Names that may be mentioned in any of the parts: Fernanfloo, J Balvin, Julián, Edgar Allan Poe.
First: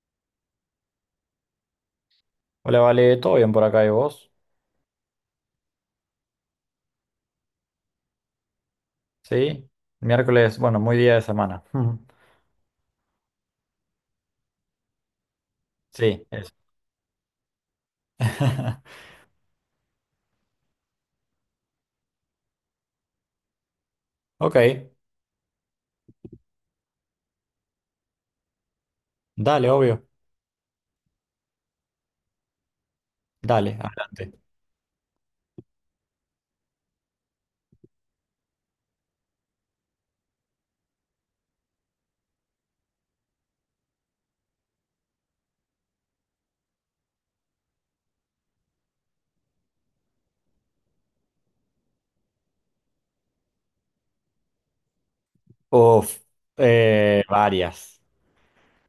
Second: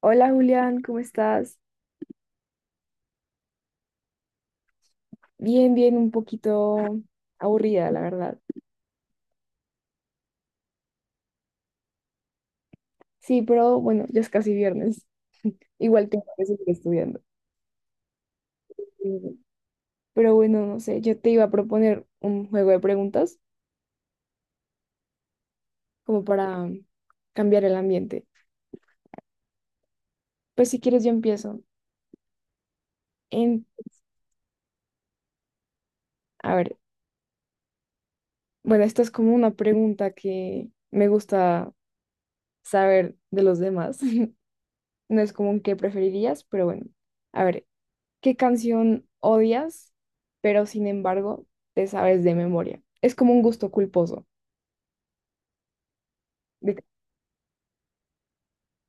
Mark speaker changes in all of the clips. Speaker 1: Hola Julián, ¿cómo estás?
Speaker 2: Hola, Vale, ¿todo bien por acá y vos?
Speaker 1: Bien, bien, un poquito aburrida, la verdad.
Speaker 2: Sí, miércoles, bueno, muy día de semana. Ujú.
Speaker 1: Sí, pero bueno, ya es casi viernes. Igual tengo
Speaker 2: Sí,
Speaker 1: que
Speaker 2: eso.
Speaker 1: seguir estudiando. Mm, Pero bueno, no sé, yo te iba a proponer un juego de preguntas
Speaker 2: Ok,
Speaker 1: como para cambiar el ambiente.
Speaker 2: dale, obvio,
Speaker 1: Pues si quieres yo empiezo. En,
Speaker 2: dale, adelante.
Speaker 1: a ver, bueno, esta es como una pregunta que me gusta saber de los demás. No es como un qué preferirías, pero bueno. A ver, ¿qué canción odias, pero sin embargo te sabes de memoria? Es como un gusto culposo.
Speaker 2: Uf,
Speaker 1: De-
Speaker 2: varias,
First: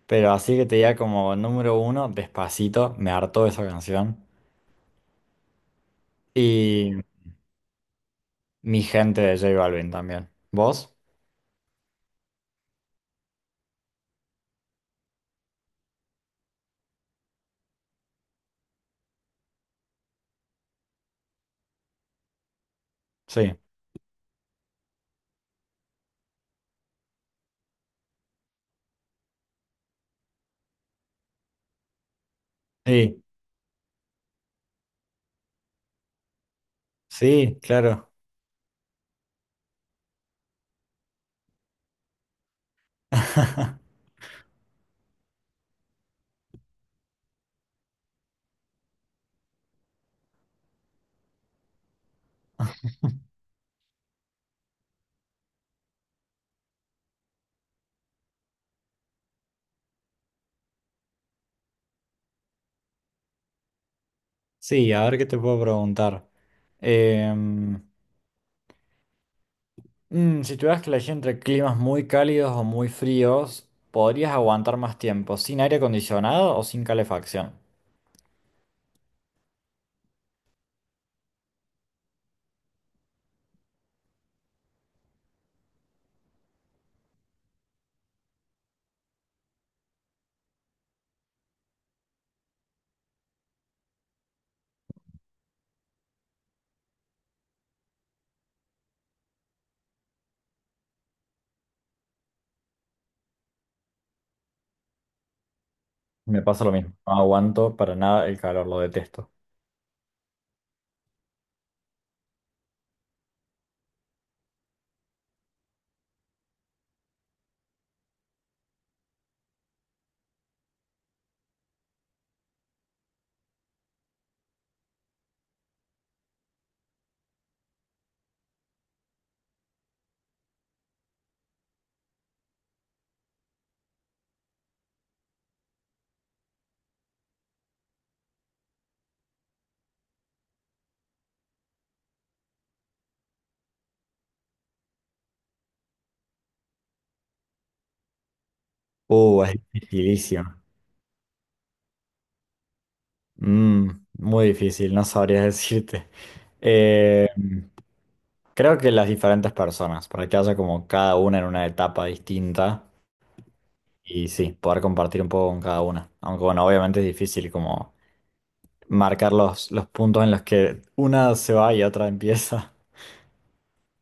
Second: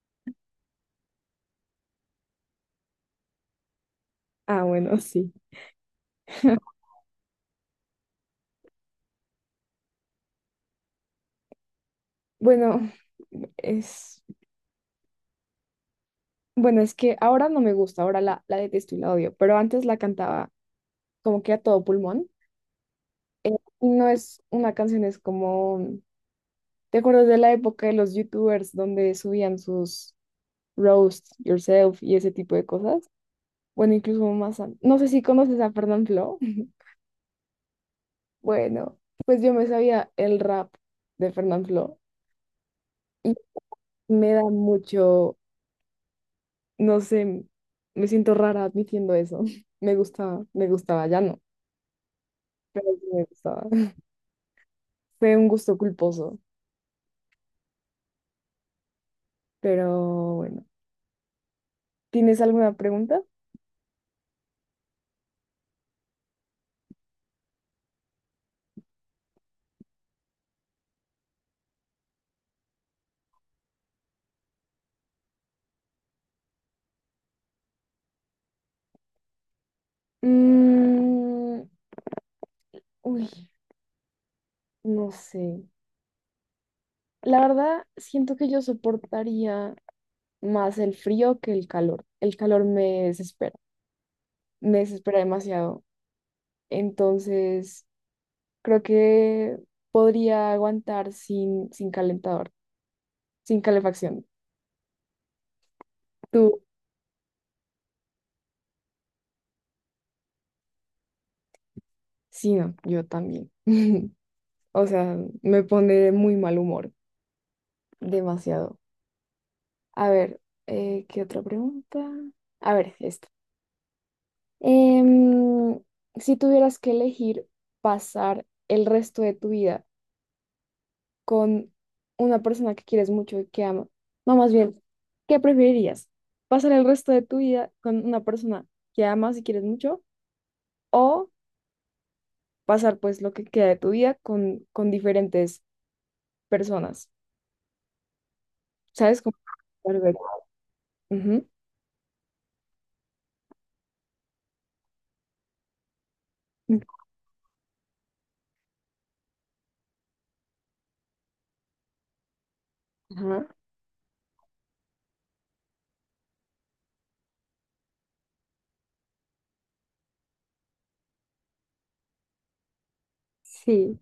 Speaker 2: pero así que te diga como número uno, Despacito, me hartó esa canción.
Speaker 1: Ah, bueno, sí.
Speaker 2: Y Mi Gente de J Balvin también. ¿Vos?
Speaker 1: Bueno, es, bueno, es que ahora no me gusta, ahora la detesto y la odio, pero antes la cantaba como que a todo pulmón.
Speaker 2: Sí,
Speaker 1: No es una canción, es como, ¿te acuerdas de la época de los youtubers donde subían sus roast yourself y ese tipo de cosas?
Speaker 2: sí,
Speaker 1: Bueno, incluso más, no sé si conoces a Fernanfloo.
Speaker 2: sí, claro.
Speaker 1: Bueno, pues yo me sabía el rap de Fernanfloo y me da mucho, no sé, me siento rara admitiendo eso. Me gustaba, ya no, pero sí me gustaba. Fue un gusto culposo, pero bueno. ¿Tienes alguna pregunta?
Speaker 2: Sí, a ver qué te puedo preguntar. Em, si tuvieras que elegir entre climas muy cálidos o muy fríos, ¿podrías aguantar más tiempo sin aire acondicionado o sin calefacción?
Speaker 1: Mm, uy, no sé. La verdad, siento que yo soportaría más el frío que el calor. El calor me desespera demasiado. Entonces. Creo que podría aguantar sin calentador, sin calefacción.
Speaker 2: Me
Speaker 1: Tú,
Speaker 2: pasa lo mismo, no aguanto para nada el calor, lo detesto.
Speaker 1: sí, no, yo también. O sea, me pone de muy mal humor, demasiado. A ver, ¿qué otra pregunta? A ver, esta. Em, si tuvieras que elegir pasar el resto de tu vida con una persona que quieres mucho y que ama, no, más bien, ¿qué preferirías? ¿Pasar el resto de tu vida con una persona que amas y quieres mucho, o pasar pues lo que queda de tu vida con diferentes personas, ¿sabes? Como.
Speaker 2: Es
Speaker 1: Perfecto.
Speaker 2: dificilísimo.
Speaker 1: Ujú.
Speaker 2: Mm, muy difícil, no sabría decirte. Eh, creo que las diferentes personas, para que haya como cada una en una etapa distinta
Speaker 1: Ajá,
Speaker 2: y sí, poder compartir un poco con cada una. Aunque bueno, obviamente es difícil como marcar los puntos en los que una se va y otra empieza.
Speaker 1: sí,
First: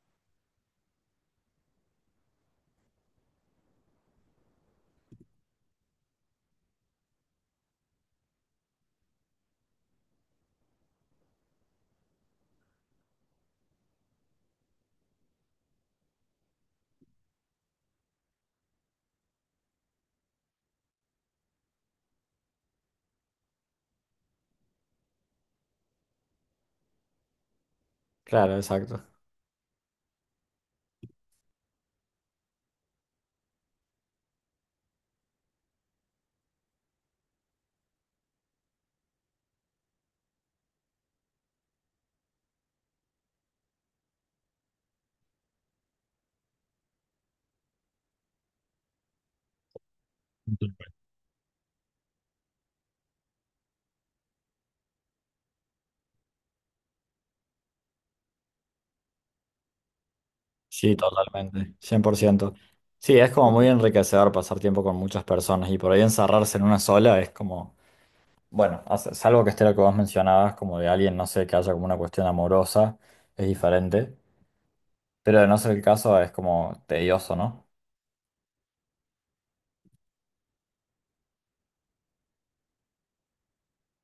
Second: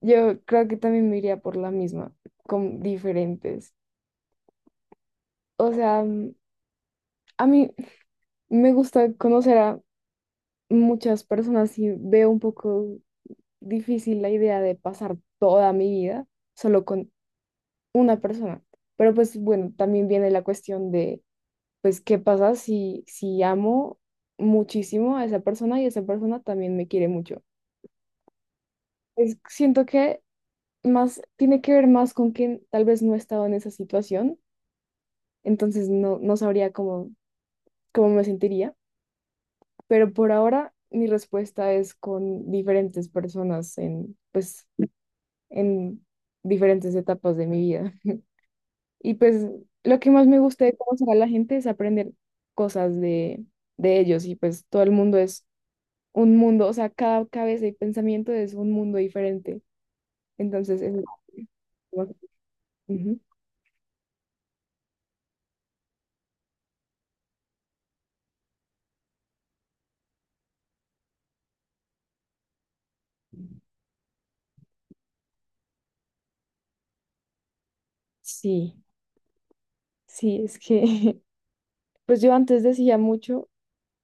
Speaker 1: yo creo que también me iría por la misma, con diferentes. O sea, a mí me gusta conocer a muchas personas y veo un poco difícil la idea de pasar toda mi vida solo con una persona. Pero pues bueno, también viene la cuestión de pues, ¿qué pasa si amo muchísimo a esa persona y esa persona también me quiere mucho?
Speaker 2: Claro, exacto.
Speaker 1: Pues siento que más tiene que ver más con que tal vez no he estado en esa situación, entonces no, no sabría cómo, me sentiría, pero por ahora mi respuesta es con diferentes personas en diferentes etapas de mi vida. Y pues lo que más me gusta de conocer a la gente es aprender cosas de ellos y pues todo el mundo es un mundo, o sea, cada cabeza y pensamiento es un mundo diferente. Entonces,
Speaker 2: Sí, totalmente, cien
Speaker 1: como-
Speaker 2: por ciento. Sí,
Speaker 1: Ujú.
Speaker 2: es como muy enriquecedor pasar tiempo con muchas personas y por ahí encerrarse en una sola es como, bueno, salvo que esté lo que vos mencionabas, como de alguien, no sé, que haya como una cuestión amorosa, es diferente, pero de no ser el caso es como tedioso, ¿no?
Speaker 1: Sí, sí, es que, pues yo antes decía mucho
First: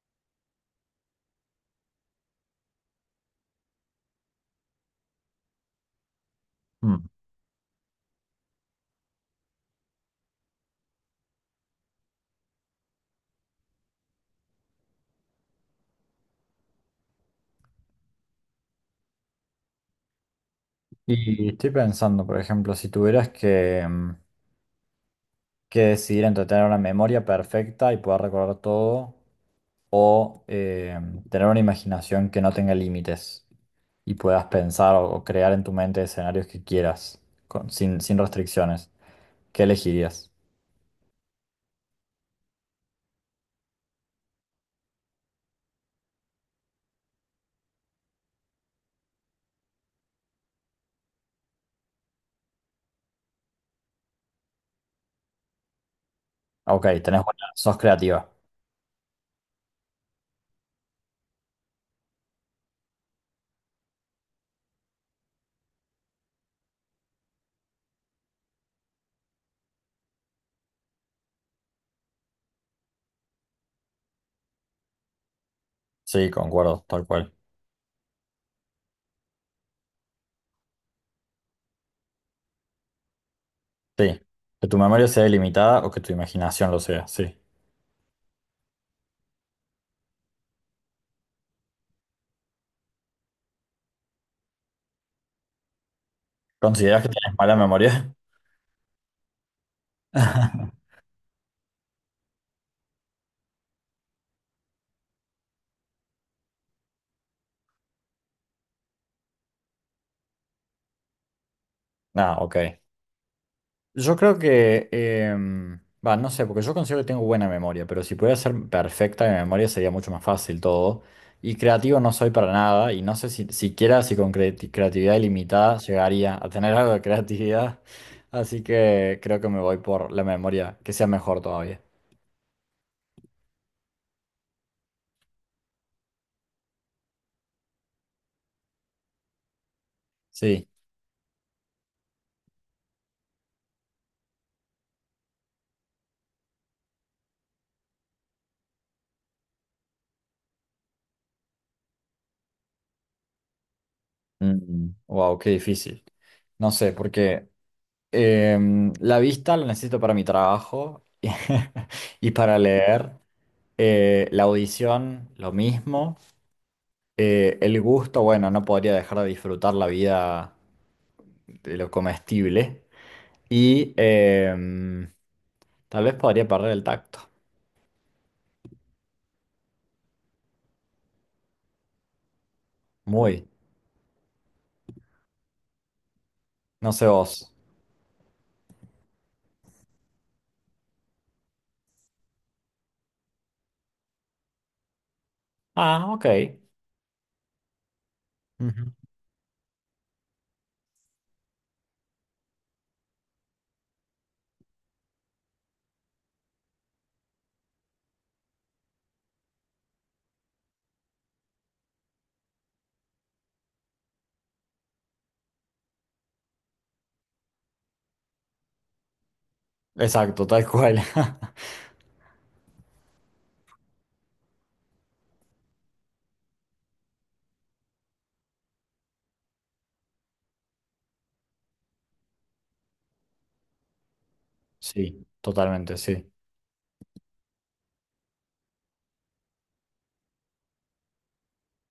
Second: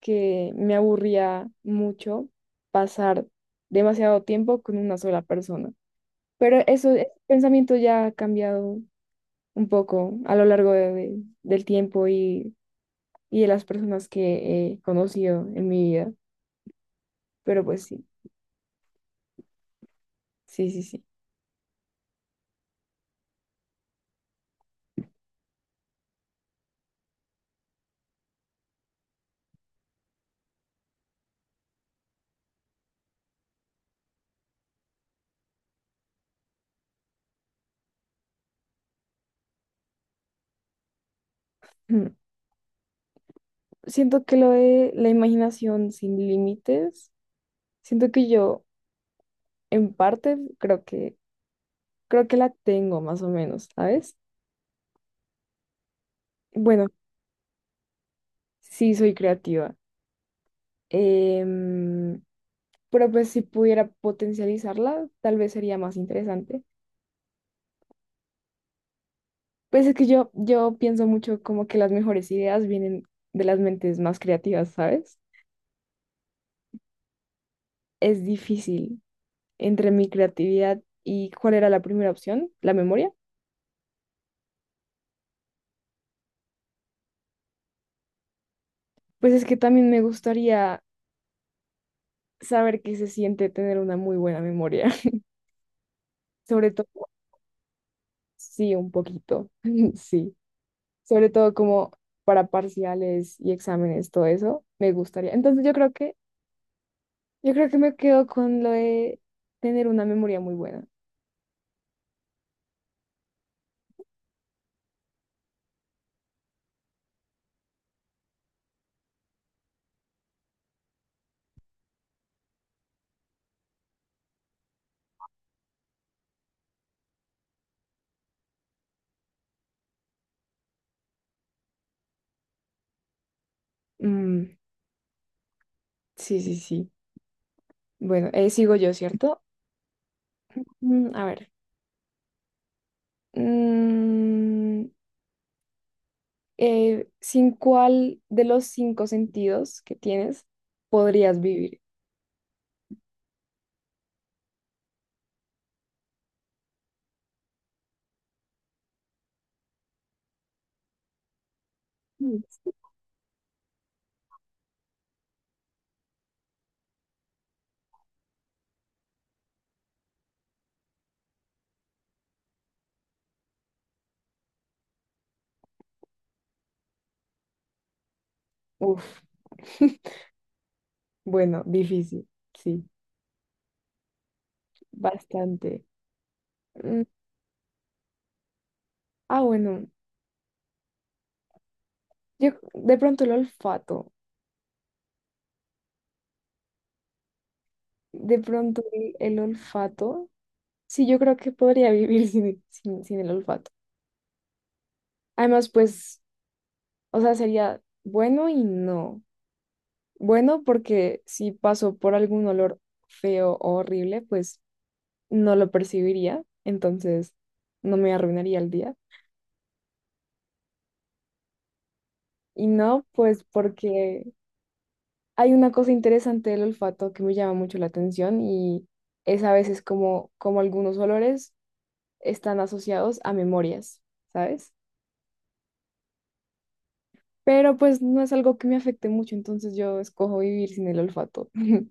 Speaker 1: que me aburría mucho pasar demasiado tiempo con una sola persona, pero eso,
Speaker 2: Mm.
Speaker 1: ese pensamiento ya ha cambiado un poco a lo largo del tiempo y de las personas que he conocido en mi vida, pero pues sí, sí, sí, sí.
Speaker 2: Y estoy pensando, por ejemplo, si tuvieras que, mm, que decidir entre tener una memoria perfecta y poder recordar todo o tener una imaginación que no tenga límites. Y puedas pensar o crear en tu mente escenarios que quieras, sin, sin restricciones. ¿Qué elegirías?
Speaker 1: Siento que lo de la imaginación sin límites, siento que yo en parte creo que la tengo más o menos, ¿sabes?
Speaker 2: Ok,
Speaker 1: Bueno,
Speaker 2: tenés buena, sos creativa.
Speaker 1: sí soy creativa. em, pero pues si pudiera potencializarla, tal vez sería más interesante. Pues es que yo pienso mucho como que las mejores ideas vienen de las mentes más creativas, ¿sabes?
Speaker 2: Sí, concuerdo, tal cual.
Speaker 1: Es difícil entre mi creatividad y cuál era la primera opción, la memoria.
Speaker 2: Sí. Que tu memoria sea ilimitada o que tu imaginación lo sea, sí.
Speaker 1: Pues es que también me gustaría saber qué se siente tener una muy buena memoria. Sobre
Speaker 2: ¿Consideras
Speaker 1: todo,
Speaker 2: que tienes mala memoria?
Speaker 1: sí, un poquito, sí. Sobre todo como para parciales y exámenes, todo eso, me gustaría. Entonces yo creo que me quedo con lo de tener una memoria muy buena.
Speaker 2: Ah, ok. Yo creo que, em, va, no sé, porque yo considero que tengo buena memoria, pero si pudiera ser perfecta mi memoria sería mucho más fácil todo. Y creativo no soy para nada, y no sé si siquiera si con creatividad ilimitada llegaría a tener algo de creatividad. Así que creo que me voy por la memoria, que sea mejor todavía.
Speaker 1: Mm, sí, sí, sí. Bueno, sigo yo, ¿cierto?
Speaker 2: Sí.
Speaker 1: A ver. Mm, ¿sin cuál de los cinco sentidos que tienes podrías vivir?
Speaker 2: Wow, qué difícil. No sé, porque la vista la necesito para mi trabajo y
Speaker 1: Mm.
Speaker 2: para leer. La audición, lo mismo. Eh, el gusto, bueno, no podría dejar de disfrutar la vida de lo comestible. Y tal vez podría perder el tacto.
Speaker 1: Uf. Bueno, difícil, sí,
Speaker 2: Muy.
Speaker 1: bastante.
Speaker 2: No
Speaker 1: Mm,
Speaker 2: sé vos.
Speaker 1: Ah, bueno, yo de pronto el olfato,
Speaker 2: Ah, ok.
Speaker 1: de pronto
Speaker 2: Ujú.
Speaker 1: el olfato, sí, yo creo que podría vivir sin el olfato. Además, pues, o sea, sería bueno y no. Bueno, porque si paso por algún olor feo o horrible, pues no lo percibiría, entonces no me arruinaría el día.
Speaker 2: Exacto, tal cual.
Speaker 1: Y no, pues porque hay una cosa interesante del olfato que me llama mucho la atención y es a veces como algunos olores están asociados a memorias, ¿sabes?
Speaker 2: Sí, totalmente, sí.
Speaker 1: Pero pues no es algo que me afecte mucho, entonces yo escojo vivir sin el olfato.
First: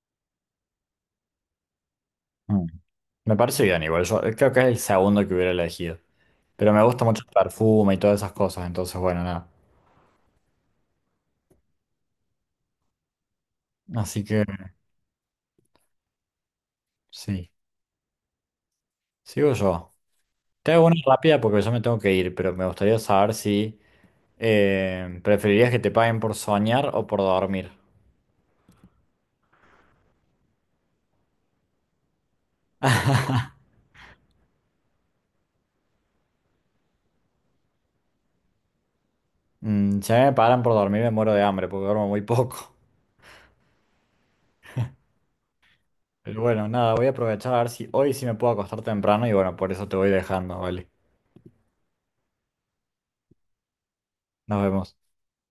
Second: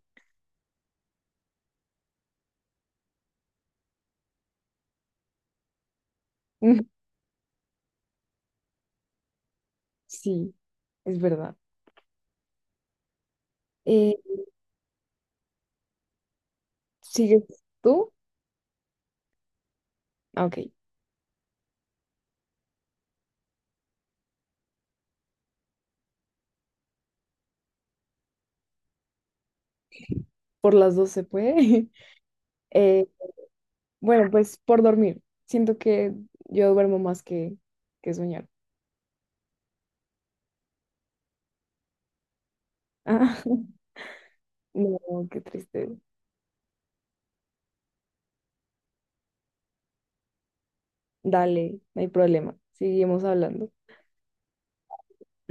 Speaker 2: Mm. Me parece bien igual. Yo creo que es el segundo que hubiera elegido. Pero me gusta mucho el perfume y todas esas cosas, entonces bueno, nada.
Speaker 1: Sí, es verdad. Eh,
Speaker 2: Así que
Speaker 1: ¿sigues
Speaker 2: sí,
Speaker 1: tú?
Speaker 2: sigo yo.
Speaker 1: Ah, Ok,
Speaker 2: Te hago una rápida porque yo me tengo que ir, pero me gustaría saber si ¿preferirías que te paguen por soñar o por dormir?
Speaker 1: por las dos se puede. Eh, bueno, pues por dormir. Siento que yo duermo más que soñar.
Speaker 2: Mm, si a mí me pagan por dormir me muero de hambre porque duermo muy poco.
Speaker 1: Ah, no, qué triste.
Speaker 2: Pero bueno, nada, voy a aprovechar a ver si hoy sí me puedo acostar temprano y bueno, por eso te voy dejando, ¿vale?
Speaker 1: Dale, no hay problema. Seguimos hablando.
Speaker 2: Nos vemos.